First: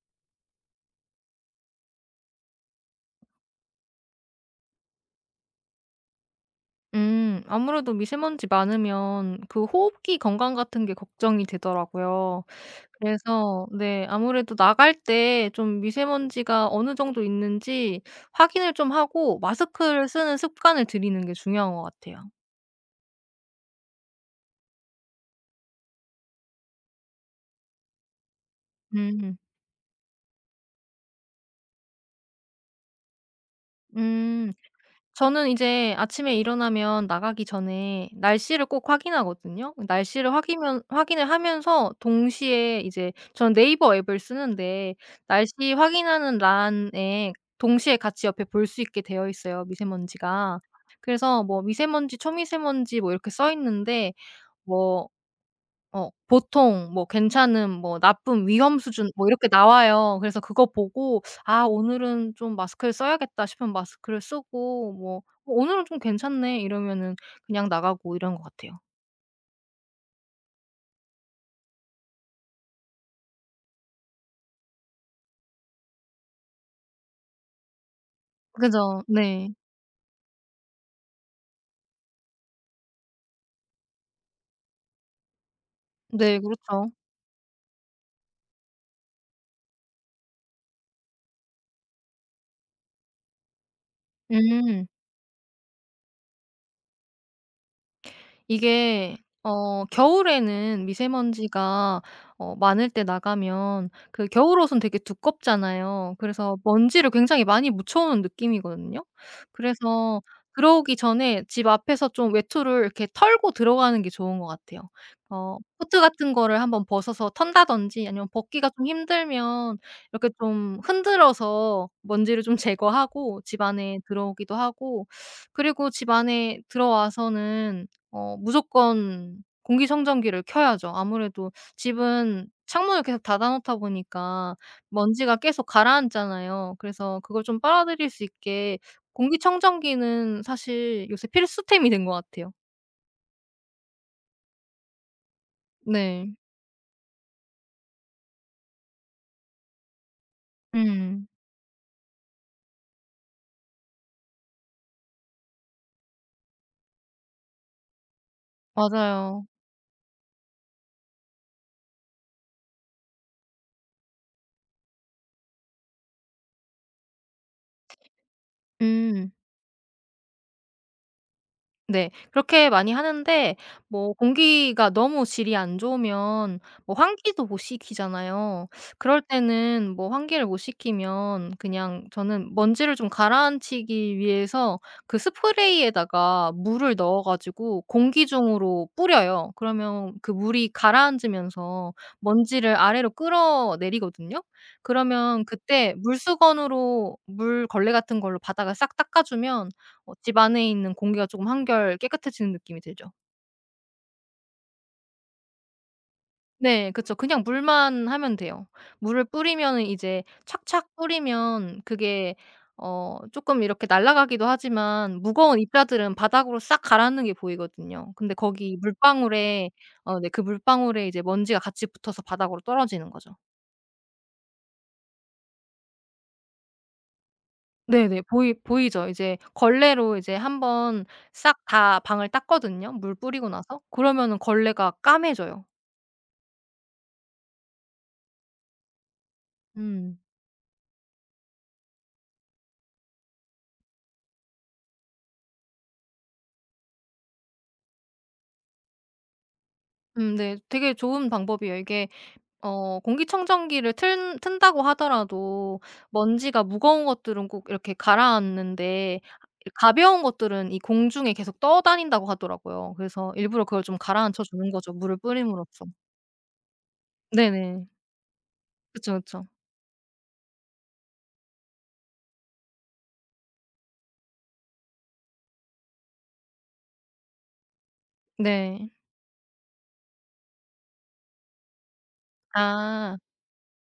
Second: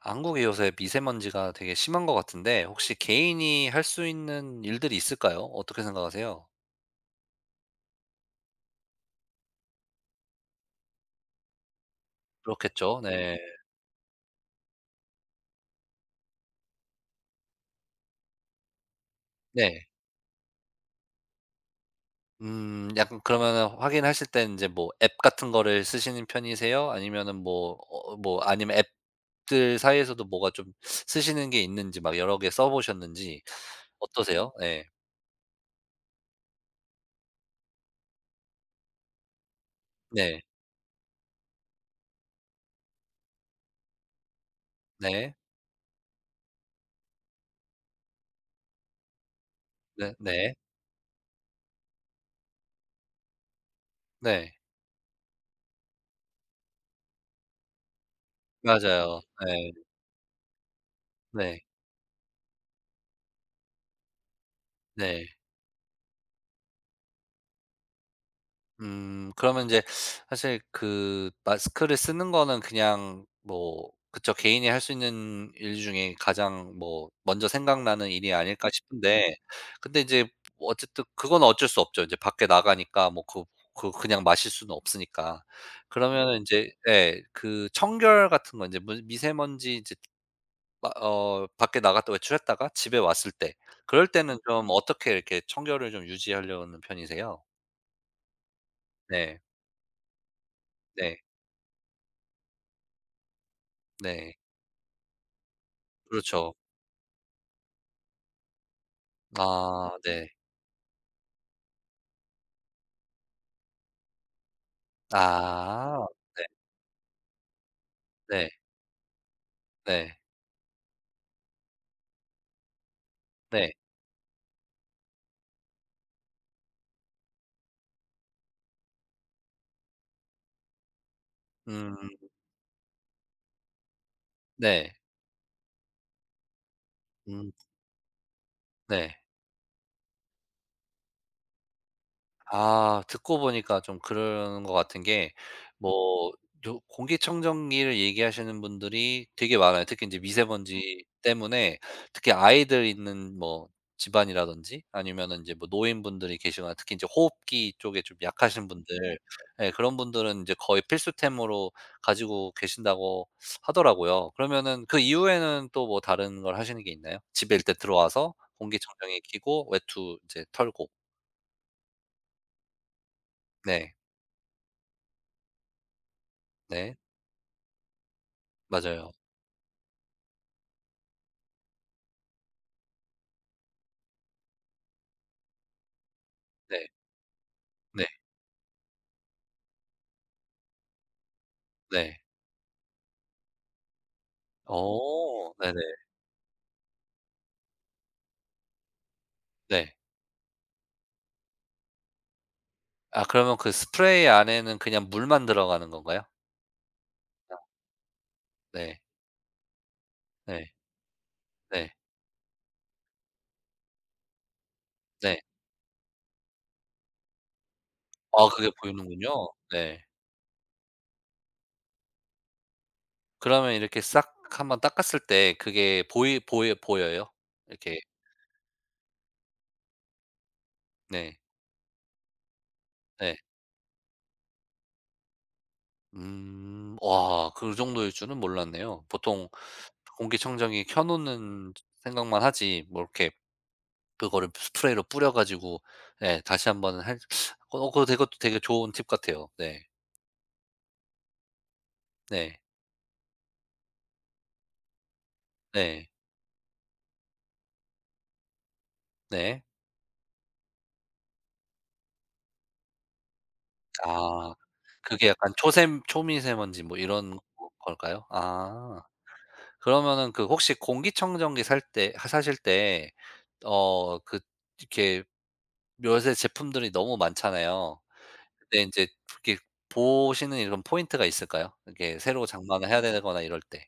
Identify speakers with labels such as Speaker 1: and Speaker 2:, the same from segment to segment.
Speaker 1: 한국이 요새 미세먼지가 되게 심한 것 같은데 혹시 개인이 할 수 있는 일들이 있을까요? 어떻게 생각하세요?
Speaker 2: 음. 아무래도 미세먼지 많으면 그 호흡기 건강 같은 게 걱정이 되더라고요.
Speaker 1: 그렇겠죠. 네.
Speaker 2: 그래서, 네, 아무래도 나갈 때 좀 미세먼지가 어느 정도 있는지 확인을 좀 하고
Speaker 1: 네.
Speaker 2: 마스크를 쓰는 습관을 들이는 게 중요한 것 같아요.
Speaker 1: 약간 그러면은 확인하실 때 이제 뭐 앱 같은 거를 쓰시는 편이세요? 아니면은 뭐 뭐 아니면
Speaker 2: 음.
Speaker 1: 앱들 사이에서도 뭐가 좀 쓰시는 게 있는지 막 여러 개 써 보셨는지 어떠세요?
Speaker 2: 음.
Speaker 1: 네.
Speaker 2: 저는 이제 아침에 일어나면 나가기 전에 날씨를 꼭 확인하거든요. 날씨를
Speaker 1: 네.
Speaker 2: 확인면 확인을 하면서 동시에 이제 저는 네이버 앱을 쓰는데
Speaker 1: 네.
Speaker 2: 날씨 확인하는 란에 동시에 같이 옆에 볼 수 있게 되어 있어요,
Speaker 1: 네 네.
Speaker 2: 미세먼지가. 그래서 뭐 미세먼지, 초미세먼지 뭐 이렇게 써 있는데
Speaker 1: 네.
Speaker 2: 뭐 보통 뭐 괜찮은 뭐 나쁨 위험 수준
Speaker 1: 맞아요.
Speaker 2: 뭐 이렇게
Speaker 1: 네.
Speaker 2: 나와요. 그래서 그거 보고
Speaker 1: 네.
Speaker 2: '아 오늘은 좀 마스크를 써야겠다.' 싶으면 마스크를 쓰고 뭐
Speaker 1: 네.
Speaker 2: '오늘은 좀 괜찮네.' 이러면은 그냥 나가고 이런 것 같아요.
Speaker 1: 그러면 이제 사실 그 마스크를 쓰는 거는 그냥 뭐 그쵸. 개인이 할 수 있는 일 중에 가장 뭐 먼저 생각나는 일이 아닐까
Speaker 2: 그죠.
Speaker 1: 싶은데
Speaker 2: 네.
Speaker 1: 근데 이제 뭐 어쨌든 그건 어쩔 수 없죠. 이제 밖에 나가니까 뭐 그 그 그냥 마실 수는 없으니까. 그러
Speaker 2: 네,
Speaker 1: 면 이제
Speaker 2: 그렇죠.
Speaker 1: 예 그 청결 같은 거 이제 무 미세먼지 이제 마 어 밖에 나갔다 외출했다가 집에 왔을 때 그럴 때는 좀
Speaker 2: 음.
Speaker 1: 어떻게 이렇게 청결을 좀 유지하려는 편이세요?
Speaker 2: 이게
Speaker 1: 네.
Speaker 2: 겨울에는
Speaker 1: 네.
Speaker 2: 미세먼지가 많을 때 나가면 그
Speaker 1: 네.
Speaker 2: 겨울옷은 되게 두껍잖아요.
Speaker 1: 그렇죠.
Speaker 2: 그래서 먼지를 굉장히 많이 묻혀 오는 느낌이거든요.
Speaker 1: 아
Speaker 2: 그래서
Speaker 1: 네.
Speaker 2: 들어오기 전에 집 앞에서 좀 외투를 이렇게 털고 들어가는 게 좋은 것 같아요. 코트
Speaker 1: 아
Speaker 2: 같은
Speaker 1: 네
Speaker 2: 거를 한번 벗어서 턴다든지 아니면 벗기가
Speaker 1: 네
Speaker 2: 좀 힘들면
Speaker 1: 네
Speaker 2: 이렇게 좀 흔들어서 먼지를 좀 제거하고 집
Speaker 1: 네.
Speaker 2: 안에 들어오기도 하고 그리고 집 안에 들어와서는 무조건 공기 청정기를 켜야죠. 아무래도
Speaker 1: 음
Speaker 2: 집은 창문을 계속 닫아 놓다 보니까
Speaker 1: 네.
Speaker 2: 먼지가 계속 가라앉잖아요. 그래서 그걸
Speaker 1: 음
Speaker 2: 좀 빨아들일 수 있게
Speaker 1: 네.
Speaker 2: 공기 청정기는 사실 요새 필수템이 된 것 같아요.
Speaker 1: 아 듣고 보니까 좀 그런 것 같은 게 뭐
Speaker 2: 네.
Speaker 1: 요 공기청정기를 얘기하시는 분들이 되게 많아요. 특히 이제 미세먼지
Speaker 2: 음.
Speaker 1: 때문에 특히 아이들 있는 뭐 집안이라든지 아니면은 이제 뭐 노인분들이 계시거나 특히 이제 호흡기 쪽에 좀 약하신 분들
Speaker 2: 맞아요.
Speaker 1: 예 그런 분들은 이제 거의 필수템으로 가지고 계신다고 하더라고요. 그러면은 그 이후에는 또 뭐 다른 걸 하시는 게 있나요? 집에 일단 들어와서 공기청정기
Speaker 2: 음.
Speaker 1: 켜고 외투 이제 털고.
Speaker 2: 네. 그렇게 많이 하는데
Speaker 1: 네.
Speaker 2: 뭐 공기가 너무 질이 안 좋으면 뭐
Speaker 1: 네.
Speaker 2: 환기도 못 시키잖아요.
Speaker 1: 맞아요.
Speaker 2: 그럴 때는 뭐 환기를 못 시키면 그냥 저는 먼지를 좀 가라앉히기 위해서 그 스프레이에다가
Speaker 1: 네.
Speaker 2: 물을 넣어 가지고
Speaker 1: 네.
Speaker 2: 공기 중으로 뿌려요. 그러면 그 물이 가라앉으면서
Speaker 1: 네.
Speaker 2: 먼지를 아래로 끌어내리거든요. 그러면
Speaker 1: 어 네네.
Speaker 2: 그때 물수건으로 물걸레 같은 걸로 바닥을 싹 닦아 주면
Speaker 1: 네.
Speaker 2: 집 안에 있는 공기가 조금 한결 깨끗해지는 느낌이 들죠.
Speaker 1: 아 그러면 그 스프레이 안에는 그냥 물만 들어가는 건가요?
Speaker 2: 네, 그쵸. 그냥
Speaker 1: 아
Speaker 2: 물만 하면 돼요.
Speaker 1: 네.
Speaker 2: 물을 뿌리면은 이제
Speaker 1: 네.
Speaker 2: 착착 뿌리면
Speaker 1: 네.
Speaker 2: 그게 쪼끔 이렇게 날아가기도 하지만
Speaker 1: 네.
Speaker 2: 무거운 입자들은 바닥으로 싹 가라앉는 게 보이거든요. 근데
Speaker 1: 아 그게
Speaker 2: 거기
Speaker 1: 보이는군요.
Speaker 2: 물방울에
Speaker 1: 네.
Speaker 2: 네, 그 물방울에 이제 먼지가 같이 붙어서 바닥으로 떨어지는 거죠.
Speaker 1: 그러면 이렇게 싹 한번 닦았을 때 그게 보이 보여 보여요? 이렇게
Speaker 2: 네네. 보이죠. 이제 걸레로 이제 한번
Speaker 1: 네.
Speaker 2: 싹 다 방을 닦거든요 물
Speaker 1: 네.
Speaker 2: 뿌리고 나서. 그러면은 걸레가 까매져요.
Speaker 1: 음. 와 그 정도일 줄은 몰랐네요. 보통
Speaker 2: 음.
Speaker 1: 공기청정기 켜 놓는 생각만 하지 뭐 이렇게 그거를 스프레이로 뿌려 가지고 예 다시 한번 할 그거 되게 그것도 되게 좋은 팁 같아요. 네.
Speaker 2: 음. 네. 되게 좋은 방법이에요. 이게
Speaker 1: 네.
Speaker 2: 공기청정기를 튼 튼다고 하더라도
Speaker 1: 네.
Speaker 2: 먼지가 무거운 것들은 꼭 이렇게 가라앉는데
Speaker 1: 네.
Speaker 2: 가벼운 것들은 이 공중에 계속 떠다닌다고 하더라고요. 그래서 일부러 그걸 좀 가라앉혀
Speaker 1: 아.
Speaker 2: 주는 거죠, 물을
Speaker 1: 그게 약간
Speaker 2: 뿌림으로써.
Speaker 1: 초샘 초미세먼지 뭐 이런
Speaker 2: 네네.
Speaker 1: 걸까요? 아.
Speaker 2: 그쵸, 그쵸.
Speaker 1: 그러면은 그 혹시 공기청정기 살 때 하 사실 때 그 이렇게 요새 제품들이 너무 많잖아요. 근데
Speaker 2: 네.
Speaker 1: 인제 이렇게 보시는 이런 포인트가 있을까요? 이렇게 새로 장만을 해야
Speaker 2: 아.
Speaker 1: 되거나 이럴 때.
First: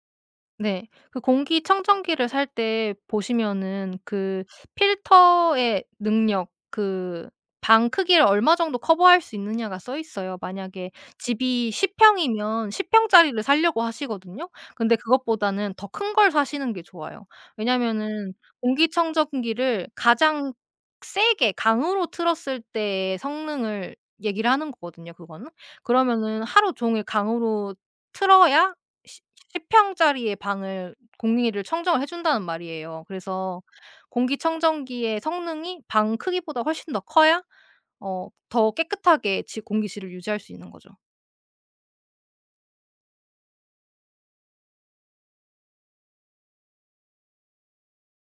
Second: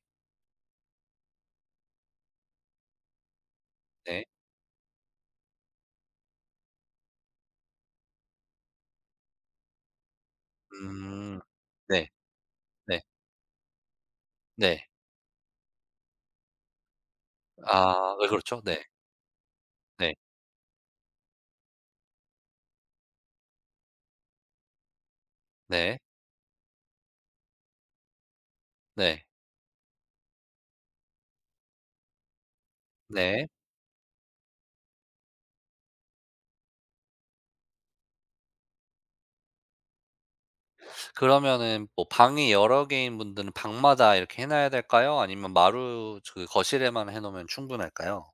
Speaker 2: 네. 그 공기청정기를 살 때 보시면은
Speaker 1: 네.
Speaker 2: 그 필터의 능력 그 방 크기를 얼마 정도 커버할 수 있느냐가 써 있어요. 만약에
Speaker 1: 음.
Speaker 2: 집이 10
Speaker 1: 네.
Speaker 2: 평이면 10
Speaker 1: 네.
Speaker 2: 평짜리를 사려고 하시거든요.
Speaker 1: 네.
Speaker 2: 근데 그것보다는 더 큰 걸 사시는 게 좋아요.
Speaker 1: 아 네
Speaker 2: 왜냐면은
Speaker 1: 그렇죠. 네.
Speaker 2: 공기청정기를
Speaker 1: 네.
Speaker 2: 가장 세게 강으로 틀었을 때의 성능을 얘기를 하는 거거든요 그거는.
Speaker 1: 네.
Speaker 2: 그러면은 하루 종일 강으로 틀어야
Speaker 1: 네.
Speaker 2: 10 평짜리의 방을 공기를 청정을 해 준다는 말이에요.
Speaker 1: 네.
Speaker 2: 그래서 공기청정기의 성능이 방 크기보다 훨씬 더 커야 더 깨끗하게 지 공기질을 유지할 수 있는 거죠.
Speaker 1: 그러면은 뭐 방이 여러 개인 분들은 방마다 이렇게 해 놔야 될까요? 아니면 마루 저 그 거실에만 해 놓으면 충분할까요?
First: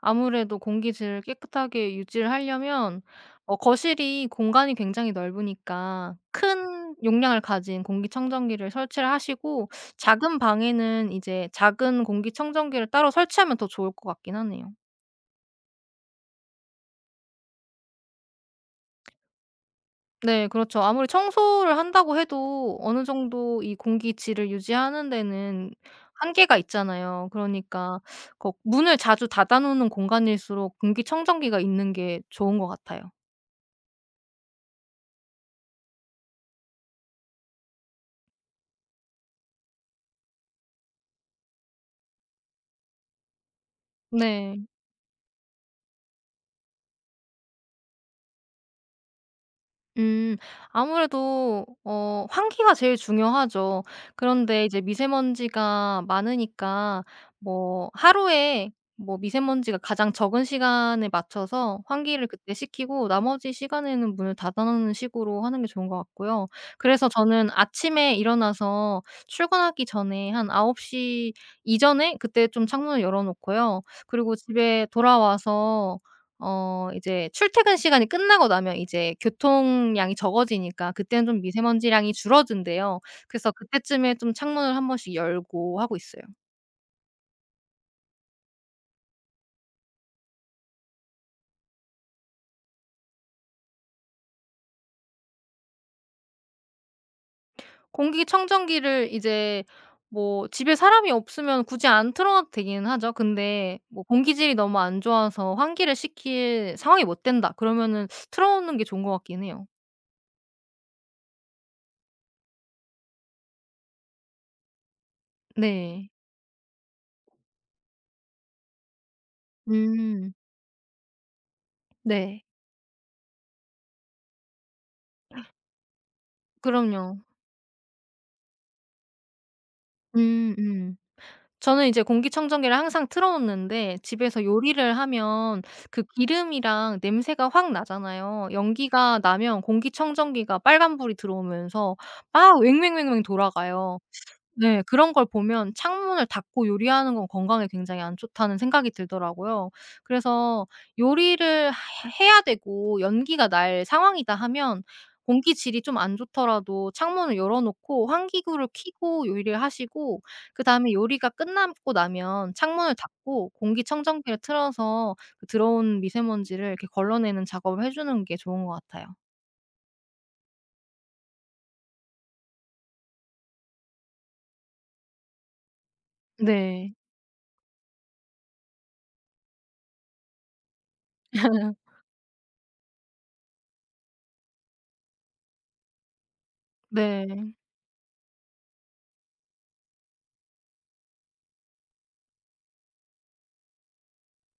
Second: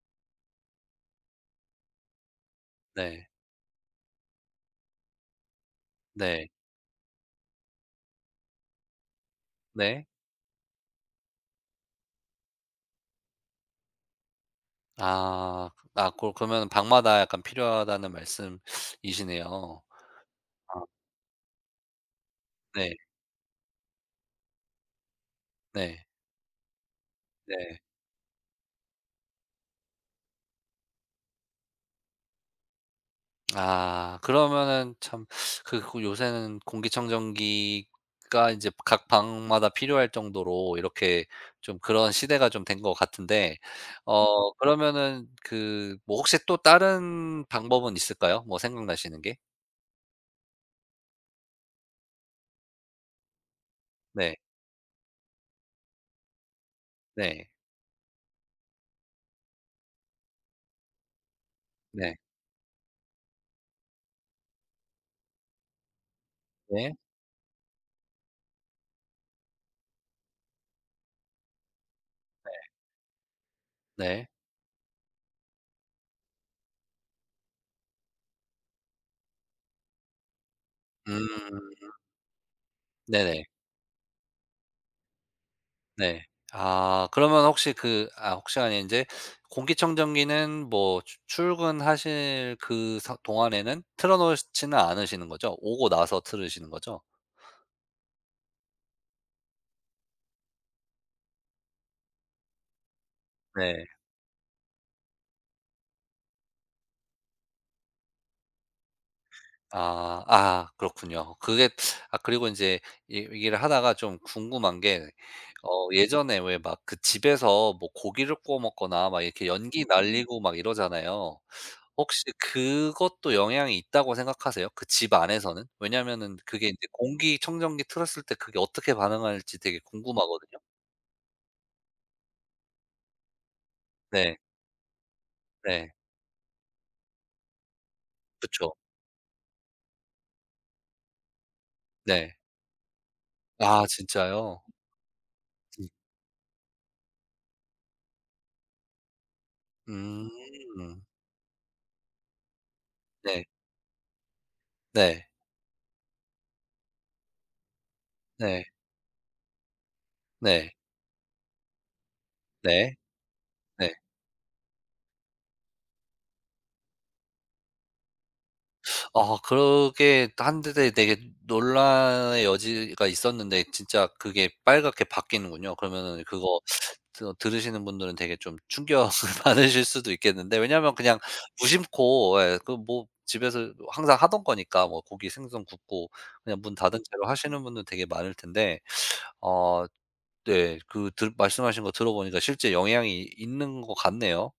Speaker 2: 아무래도 공기질을 깨끗하게 유지를 하려면
Speaker 1: 네.
Speaker 2: 거실이 공간이 굉장히 넓으니까
Speaker 1: 네.
Speaker 2: 큰 용량을 가진 공기청정기를 설치를 하시고
Speaker 1: 네.
Speaker 2: 작은 방에는 이제 작은 공기청정기를 따로 설치하면 더 좋을 것 같긴 하네요.
Speaker 1: 아. 아 고 그러면은 방마다 약간 필요하다는 말씀이시네요.
Speaker 2: 네,
Speaker 1: 아
Speaker 2: 그렇죠. 아무리 청소를 한다고 해도
Speaker 1: 네.
Speaker 2: 어느 정도 이 공기 질을 유지하는 데는
Speaker 1: 네.
Speaker 2: 한계가 있잖아요.
Speaker 1: 네.
Speaker 2: 그러니까 거 문을 자주 닫아 놓는 공간일수록 공기청정기가 있는 게 좋은 것 같아요.
Speaker 1: 아 그러면은 참 그 그 요새는 공기청정기가 이제 각 방마다 필요할 정도로 이렇게 좀 그런 시대가 좀 된 것 같은데
Speaker 2: 네.
Speaker 1: 그러면은 그 뭐 혹시 또 다른 방법은 있을까요? 뭐 생각나시는 게?
Speaker 2: 음. 아무래도 환기가 제일 중요하죠.
Speaker 1: 네.
Speaker 2: 그런데 이제 미세먼지가 많으니까
Speaker 1: 네.
Speaker 2: 뭐 하루에 뭐 미세먼지가 가장 적은 시간에 맞춰서
Speaker 1: 네.
Speaker 2: 환기를 그때 시키고 나머지 시간에는 문을 닫아 놓는 식으로 하는 게 좋은 것 같고요.
Speaker 1: 네.
Speaker 2: 그래서 저는 아침에 일어나서 출근하기 전에 한9홉시 이전에 그때 좀 창문을 열어 놓고요.
Speaker 1: 네.
Speaker 2: 그리고 집에 돌아와서 이제 출퇴근 시간이 끝나고 나면 이제 교통량이 적어지니까 그때는 좀
Speaker 1: 음.
Speaker 2: 미세먼지량이 줄어든대요.
Speaker 1: 네네.
Speaker 2: 그래서 그때쯤에 좀 창문을 한 번씩 열고 하고 있어요.
Speaker 1: 네. 아 그러면 혹시 그 아 혹시 아니 인제 공기청정기는 뭐 추 출근하실 그 사 동안에는 틀어 놓지는 않으시는 거죠? 오고 나서 틀으시는 거죠?
Speaker 2: 공기청정기를 이제 뭐 집에 사람이 없으면 굳이 안 틀어 놔도 되기는 하죠. 근데
Speaker 1: 네.
Speaker 2: 뭐 공기질이 너무 안 좋아서 환기를 시킬 상황이 못 된다 그러면은 틀어 놓는 게 좋은 것 같긴 해요.
Speaker 1: 아. 아 그렇군요. 그게 아 그리고 인제 이 얘기를 하다가 좀 궁금한 게
Speaker 2: 네.
Speaker 1: 예전에 왜 막 그 집에서 뭐 고기를 구워 먹거나 막 이렇게 연기
Speaker 2: 음.
Speaker 1: 날리고 막 이러잖아요. 혹시
Speaker 2: 네.
Speaker 1: 그것도 영향이 있다고 생각하세요? 그 집 안에서는? 왜냐면은 그게 인제
Speaker 2: 그럼요.
Speaker 1: 공기청정기 틀었을 때 그게 어떻게 반응할지 되게
Speaker 2: 음.
Speaker 1: 궁금하거든요.
Speaker 2: 음. 저는 이제 공기청정기를 항상 틀어 놓는데
Speaker 1: 네.
Speaker 2: 집에서 요리를 하면
Speaker 1: 네.
Speaker 2: 그 기름이랑 냄새가 확 나잖아요.
Speaker 1: 그쵸.
Speaker 2: 연기가 나면 공기청정기가 빨간 불이 들어오면서
Speaker 1: 네.
Speaker 2: 막 왱왱왱왱
Speaker 1: 아
Speaker 2: 돌아가요.
Speaker 1: 진짜요?
Speaker 2: 네. 그런 걸 보면
Speaker 1: 음.
Speaker 2: '창문을 닫고 요리하는 건 건강에 굉장히 안 좋다.'는 생각이 들더라고요. 그래서
Speaker 1: 음.
Speaker 2: 요리를 해 해야 되고
Speaker 1: 네.
Speaker 2: 연기가 날 상황이다 하면
Speaker 1: 네.
Speaker 2: 공기 질이 좀 안 좋더라도 창문을 열어 놓고
Speaker 1: 네.
Speaker 2: 환기구를 켜고 요리를 하시고
Speaker 1: 네.
Speaker 2: 그다음에 요리가 끝나고 나면
Speaker 1: 네.
Speaker 2: 창문을 닫고
Speaker 1: 네.
Speaker 2: 공기청정기를 틀어서 그 들어온 미세먼지를 이렇게 걸러내는 작업을 해 주는 게 좋은 것 같아요.
Speaker 1: 아 그러게 한데 되게 논란의 여지가 있었는데 진짜 그게 빨갛게 바뀌는군요. 그러면은 그거
Speaker 2: 네.
Speaker 1: 드 들으시는 분들은 되게 좀 충격을 받으실 수도 있겠는데 왜냐하면 그냥 무심코 예 그 뭐 집에서 항상 하던 거니까 뭐 고기 생선 굽고 그냥 문 닫은 채로
Speaker 2: 네.
Speaker 1: 하시는 분들 되게 많을 텐데 어 네 그 들 말씀하신 거 들어보니까 실제 영향이 있는 것 같네요.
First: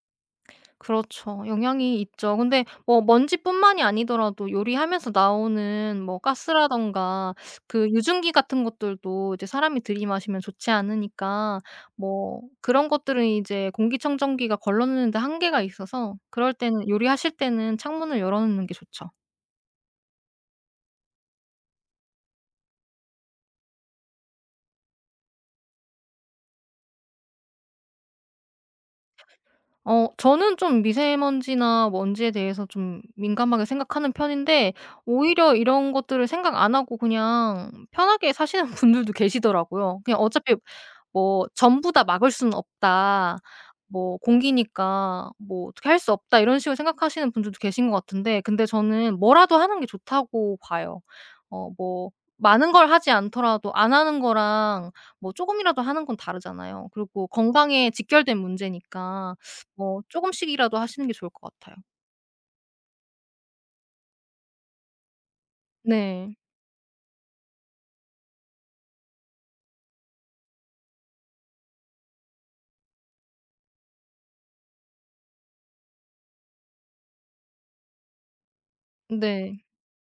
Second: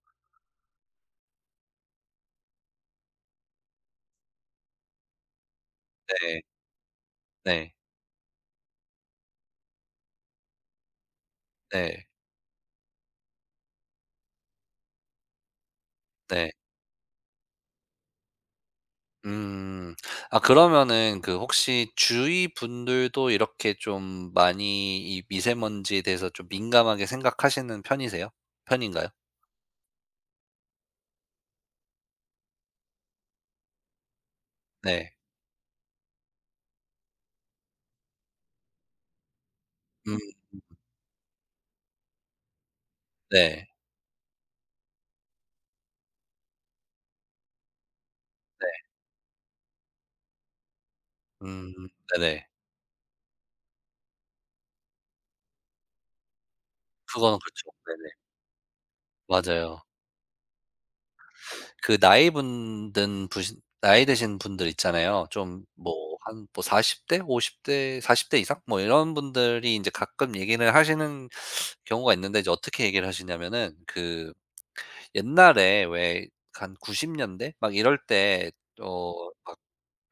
Speaker 2: 그렇죠. 영향이 있죠. 근데 뭐 먼지뿐만이 아니더라도 요리하면서 나오는 뭐
Speaker 1: 네.
Speaker 2: 가스라든가
Speaker 1: 네.
Speaker 2: 그 유증기 같은 것들도 이제 사람이 들이마시면 좋지 않으니까
Speaker 1: 네.
Speaker 2: 뭐 그런 것들은 이제 공기청정기가 걸러내는데 한계가 있어서
Speaker 1: 네.
Speaker 2: 그럴 때는 요리하실 때는 창문을 열어 놓는 게 좋죠.
Speaker 1: 음. 아 그러면은 그 혹시 주위 분들도 이렇게 좀 많이 이 미세먼지에 대해서 좀 민감하게 생각하시는 편이세요? 편인가요?
Speaker 2: 저는 좀 미세먼지나 먼지에 대해서 좀 민감하게 생각하는 편인데
Speaker 1: 네.
Speaker 2: 오히려 이런 것들을 생각 안 하고 그냥 편하게 사시는 분들도 계시더라고요.
Speaker 1: 음
Speaker 2: 그냥 어차피 뭐 "전부 다 막을 수는 없다.
Speaker 1: 네.
Speaker 2: 뭐 공기니까 뭐 어떻게 할 수 없다." 이런 식으로 생각하시는 분들도 계신 것 같은데 근데
Speaker 1: 네.
Speaker 2: 저는 뭐라도 하는 게 좋다고 봐요.
Speaker 1: 음
Speaker 2: 뭐
Speaker 1: 네네.
Speaker 2: 많은 걸 하지 않더라도 안 하는 거랑 뭐 쪼금이라도 하는 건 다르잖아요. 그리고
Speaker 1: 그거는 그죠
Speaker 2: 건강에
Speaker 1: 네네.
Speaker 2: 직결된 문제니까
Speaker 1: 맞아요.
Speaker 2: 뭐 쪼금씩이라도 하시는 게 좋을 것 같아요.
Speaker 1: 그 나이 분든 부신 나이 드신 분들 있잖아요. 좀 뭐
Speaker 2: 네.
Speaker 1: 한 뭐 40대, 50대, 40대 이상 뭐 이런 분들이 이제 가끔 얘기를 하시는 경우가 있는데 이제 어떻게 얘기를 하시냐면은 그 옛날에 왜 한 90년대 막 이럴 때 막
Speaker 2: 네.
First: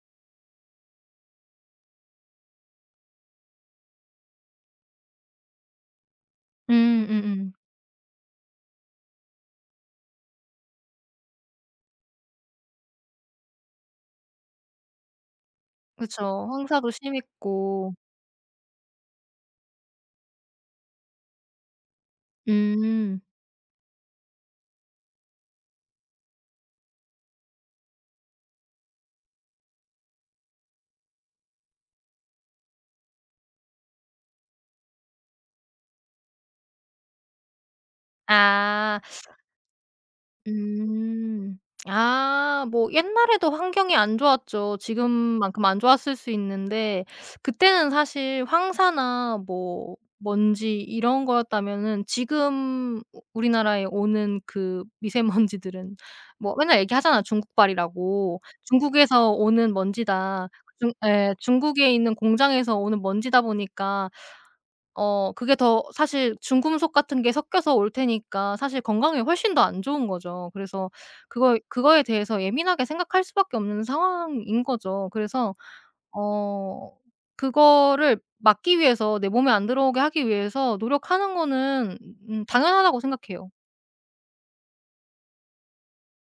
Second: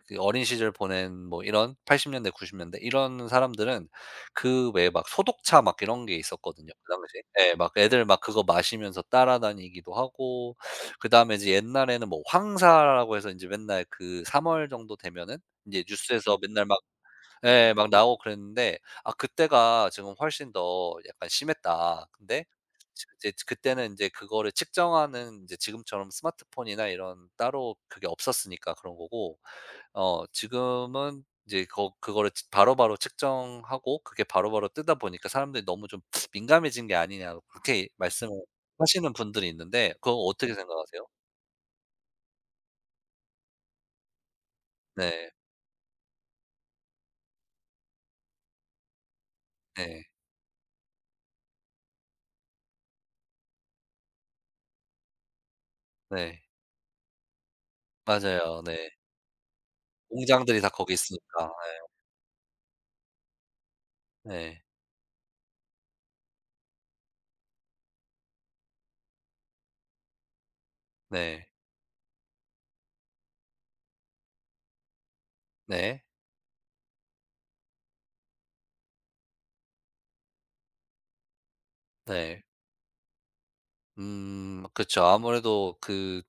Speaker 1: 그 어린 시절 보낸 뭐 이런 80년대 90년대 이런 사람들은 그 왜 막 소독차 막 이런 게 있었거든요
Speaker 2: 음.
Speaker 1: 그 당시에.
Speaker 2: 음음.
Speaker 1: 예 막 애들 막 그거 마시면서 따라다니기도 하고 그다음에 이제 옛날에는 뭐 황사라고 해서 인제 맨날 그 3월 정도 되면은 인제 뉴스에서
Speaker 2: 그쵸.
Speaker 1: 맨날 막
Speaker 2: 황사도
Speaker 1: 예. 막
Speaker 2: 심했고.
Speaker 1: 나오고 그랬는데 아 그때가 지금 훨씬 더 약간 심했다. 근데 지
Speaker 2: 음.
Speaker 1: 이제 그때는 이제 그거를 측정하는 이제 지금처럼 스마트폰이나 이런 따로 그게 없었으니까 그런 거고 지금은 이제 그거를 지 바로바로 측정하고 그게 바로바로 뜨다 보니까 사람들이 너무 좀 민감해진 게 아니냐고 그렇게 말씀을
Speaker 2: 아.
Speaker 1: 하시는 분들이 있는데 그거 어떻게 생각하세요?
Speaker 2: 음. 아 뭐 옛날에도 환경이 안 좋았죠.
Speaker 1: 네.
Speaker 2: 지금만큼 안 좋았을 수 있는데 그때는 사실 황사나 뭐
Speaker 1: 네.
Speaker 2: 먼지 이런 거였다면은 지금 우 우리나라에 오는 그 미세먼지들은
Speaker 1: 네.
Speaker 2: 뭐 맨날 얘기하잖아 중국발이라고.
Speaker 1: 맞아요. 네.
Speaker 2: "중국에서 오는 먼지다."
Speaker 1: 공장들이 다
Speaker 2: 중
Speaker 1: 거기
Speaker 2: 에
Speaker 1: 있으니까.
Speaker 2: "중국에 있는 공장에서 오는 먼지다 보니까
Speaker 1: 예. 네.
Speaker 2: 그게 더 사실 중금속 같은 게 섞여서 올 테니까 사실 건강에 훨씬 더 안 좋은 거죠. 그래서
Speaker 1: 네.
Speaker 2: 그거에 대해서 예민하게 생각할 수밖에 없는 상황인 거죠. 그래서
Speaker 1: 네.
Speaker 2: 어 그거를 막기 위해서 내 몸에 안 들어오게 하기 위해서 노력하는 거는
Speaker 1: 네.
Speaker 2: 당연하다고 생각해요.
Speaker 1: 그쵸. 아무래도 그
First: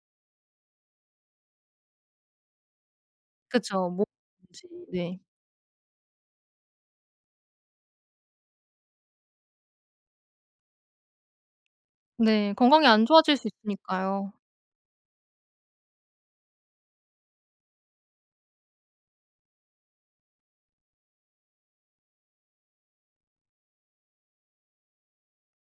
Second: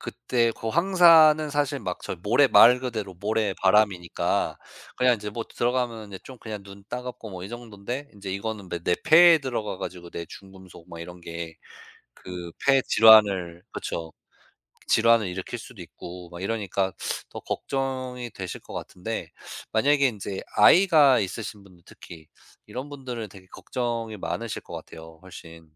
Speaker 1: 그때 그 황사는 사실 막 저 모래 말 그대로
Speaker 2: 그쵸.
Speaker 1: 모래바람이니까
Speaker 2: 뭐든지
Speaker 1: 그냥 이
Speaker 2: 네.
Speaker 1: 제 뭐 들어가면 이제 좀 그냥 눈 따갑고 뭐 이 정도인데 이제 이거는 내 폐에 들어가 가지고 내 중금속 막 이런 게 그
Speaker 2: 네.
Speaker 1: 폐
Speaker 2: 건강이 안 좋아질 수
Speaker 1: 질환을 그쵸.
Speaker 2: 있으니까요.
Speaker 1: 질환을 일으킬 수도 있고 막 이러니까 더 걱정이 되실 것 같은데 만약에 이제 아이가 있으신 분들 특히 이런 분들은 되게 걱정이 많으실 것 같아요 훨씬.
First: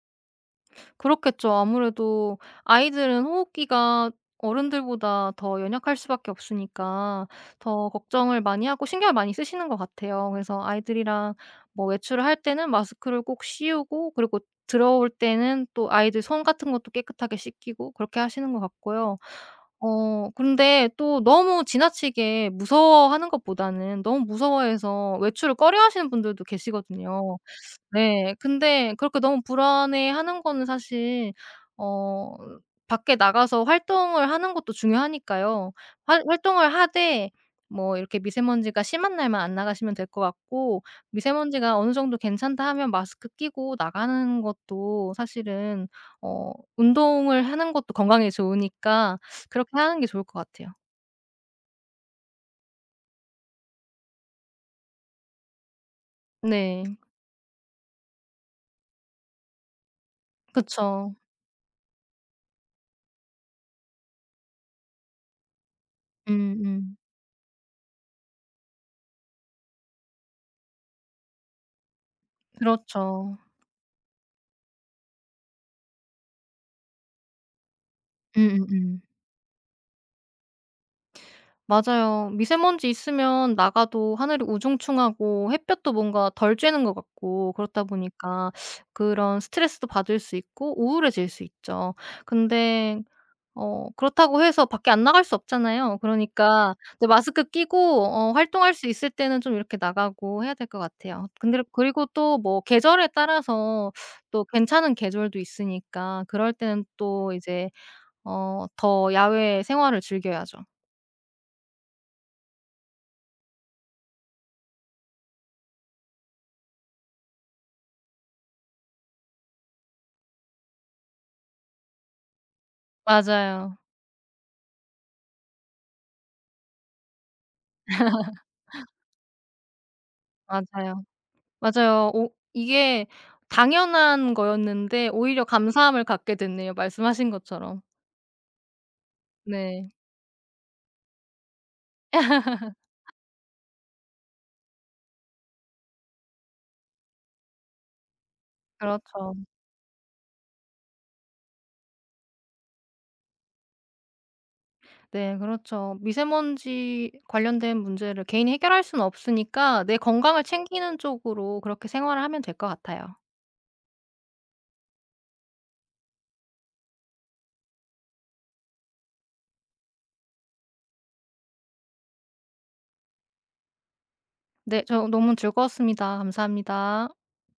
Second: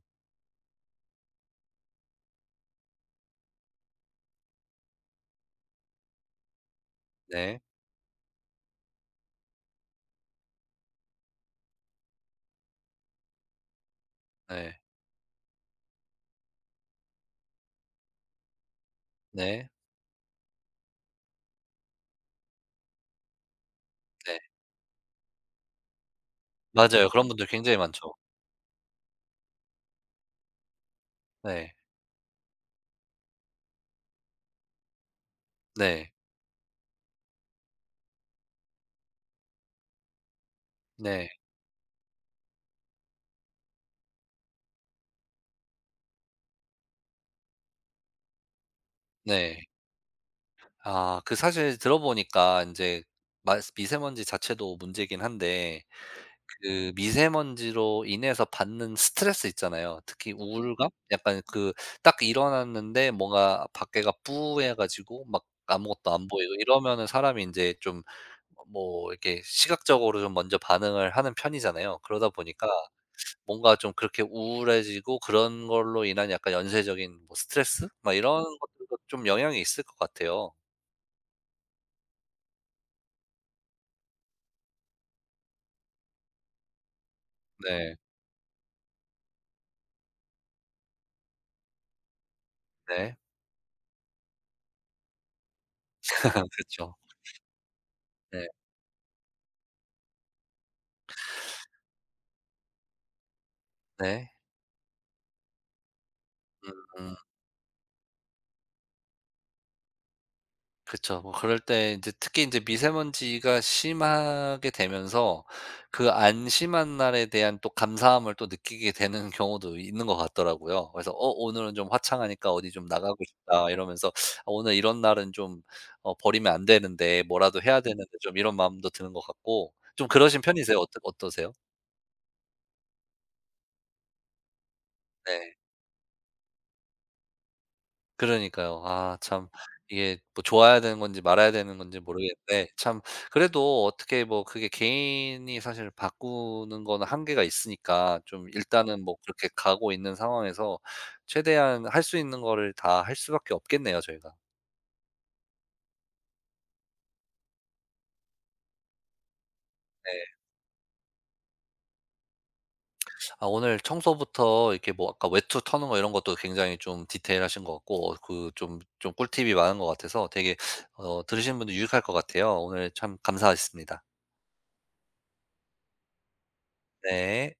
Speaker 2: 그렇겠죠. 아무래도 아이들은 호흡기가 어른들보다 더 연약할 수밖에 없으니까
Speaker 1: 네.
Speaker 2: 더 걱정을 많이 하고 신경을 많이 쓰시는 것 같아요. 그래서 아이들이랑 뭐 외출을 할 때는 마스크를 꼭 씌우고 그리고
Speaker 1: 네.
Speaker 2: 들어올 때는 또 아이들 손 같은 것도 깨끗하게 씻기고 그렇게 하시는 것 같고요.
Speaker 1: 네.
Speaker 2: 근데 또 너무 지나치게 무서워하는 것보다는 너무
Speaker 1: 네.
Speaker 2: 무서워해서 외출을 꺼려 하시는 분들도
Speaker 1: 맞아요. 그런
Speaker 2: 계시거든요.
Speaker 1: 분들 굉장히 많죠.
Speaker 2: 네. 근데 그렇게 너무 불안해하는 거는 사실
Speaker 1: 네.
Speaker 2: 어 밖에 나가서 활동을 하는 것도 중요하니까요.
Speaker 1: 네.
Speaker 2: 활 활동을 하되 뭐 이렇게 미세먼지가 심한 날만 안 나가시면 될 것 같고
Speaker 1: 네.
Speaker 2: 미세먼지가 어느 정도 괜찮다 하면 마스크 끼고 나가는 것도 사실은 운동을 하는 것도 건강에 좋으니까
Speaker 1: 네.
Speaker 2: 그렇게 하는 게 좋을 것 같아요.
Speaker 1: 아 그 사실 들어보니까 인제 마스 미세먼지 자체도 문제긴 한데
Speaker 2: 네.
Speaker 1: 그 미세먼지로 인해서 받는 스트레스 있잖아요. 특히 우울감?
Speaker 2: 그쵸.
Speaker 1: 약간 그 딱 일어났는데 뭔가 밖에가 뿌해 가지고 막 아무것도 안 보이고
Speaker 2: 음음.
Speaker 1: 이러면은 사람이 인제 좀 뭐 이렇게 시각적으로 좀 먼저 반응을 하는 편이잖아요. 그러다 보니까
Speaker 2: 그렇죠.
Speaker 1: 뭔가 좀 그렇게 우울해지고 그런 걸로 인한 약간 연쇄적인 뭐 스트레스 막 이런 것들도
Speaker 2: 음음음.
Speaker 1: 좀 영향이 있을 것 같아요.
Speaker 2: 맞아요. 미세먼지 있으면 나가도 하늘이 우중충하고 햇볕도 뭔가 덜 쬐는 것 같고 그렇다
Speaker 1: 네.
Speaker 2: 보니까 그런 스트레스도 받을 수 있고 우울해질 수 있죠. 근데
Speaker 1: 네.
Speaker 2: 그렇다고 해서 밖에 안 나갈 수 없잖아요. 그러니까
Speaker 1: 그렇죠.
Speaker 2: 이제 마스크 끼고
Speaker 1: 네.
Speaker 2: 활동할 수 있을 때는 좀 이렇게 나가고 해야 될 것 같아요. 근데 그리고 또 뭐 계절에 따라서
Speaker 1: 네.
Speaker 2: 또 괜찮은 계절도 있으니까 그럴
Speaker 1: 음.
Speaker 2: 때는
Speaker 1: 음.
Speaker 2: 또 이제 더 야외 생활을 즐겨야죠.
Speaker 1: 그쵸. 뭐 그럴 때 이제 특히 이제 미세먼지가 심하게 되면서 그 안 심한 날에 대한 또 감사함을 또 느끼게 되는 경우도 있는 것 같더라고요. 그래서 '어 오늘은 좀 화창하니까 어디 좀 나가고 싶다.'
Speaker 2: 맞아요.
Speaker 1: 이러면서 '아 오늘 이런 날은 좀 버리면 안 되는데 뭐라도 해야 되는데.' 좀 이런 마음도 드는 것 같고 좀 그러신 편이세요? 어떠
Speaker 2: 맞아요.
Speaker 1: 어떠세요?
Speaker 2: 맞아요. 오, 이게 당연한 거였는데 오히려
Speaker 1: 네.
Speaker 2: 감사함을 갖게 됐네요, 말씀하신 것처럼.
Speaker 1: 그러니까요. 아 참
Speaker 2: 네.
Speaker 1: 이게 뭐 좋아야 되는 건지 말아야 되는 건지 모르겠는데 참 그래도 어떻게 뭐 그게 개인이 사실 바꾸는 거는 한계가 있으니까 좀 일단은 뭐
Speaker 2: 그렇죠.
Speaker 1: 그렇게 가고 있는 상황에서 최대한 할 수 있는 거를 다 할 수밖에 없겠네요, 저희가.
Speaker 2: 네, 그렇죠. 미세먼지 관련된 문제를 개인이 해결할 수는 없으니까 내
Speaker 1: 네.
Speaker 2: 건강을 챙기는 쪽으로 그렇게 생활을 하면 될 것 같아요.
Speaker 1: 아 오늘 청소부터 이렇게 뭐 아까 외투 터는 거 이런 것도 굉장히 좀 디테일하신 것 같고 그 좀 꿀팁이 많은 것 같아서 되게 들으시는 분들 유익할 것 같아요. 오늘 참 감사했습니다.
Speaker 2: 네. 저 너무 즐거웠습니다. 감사합니다.
Speaker 1: 네.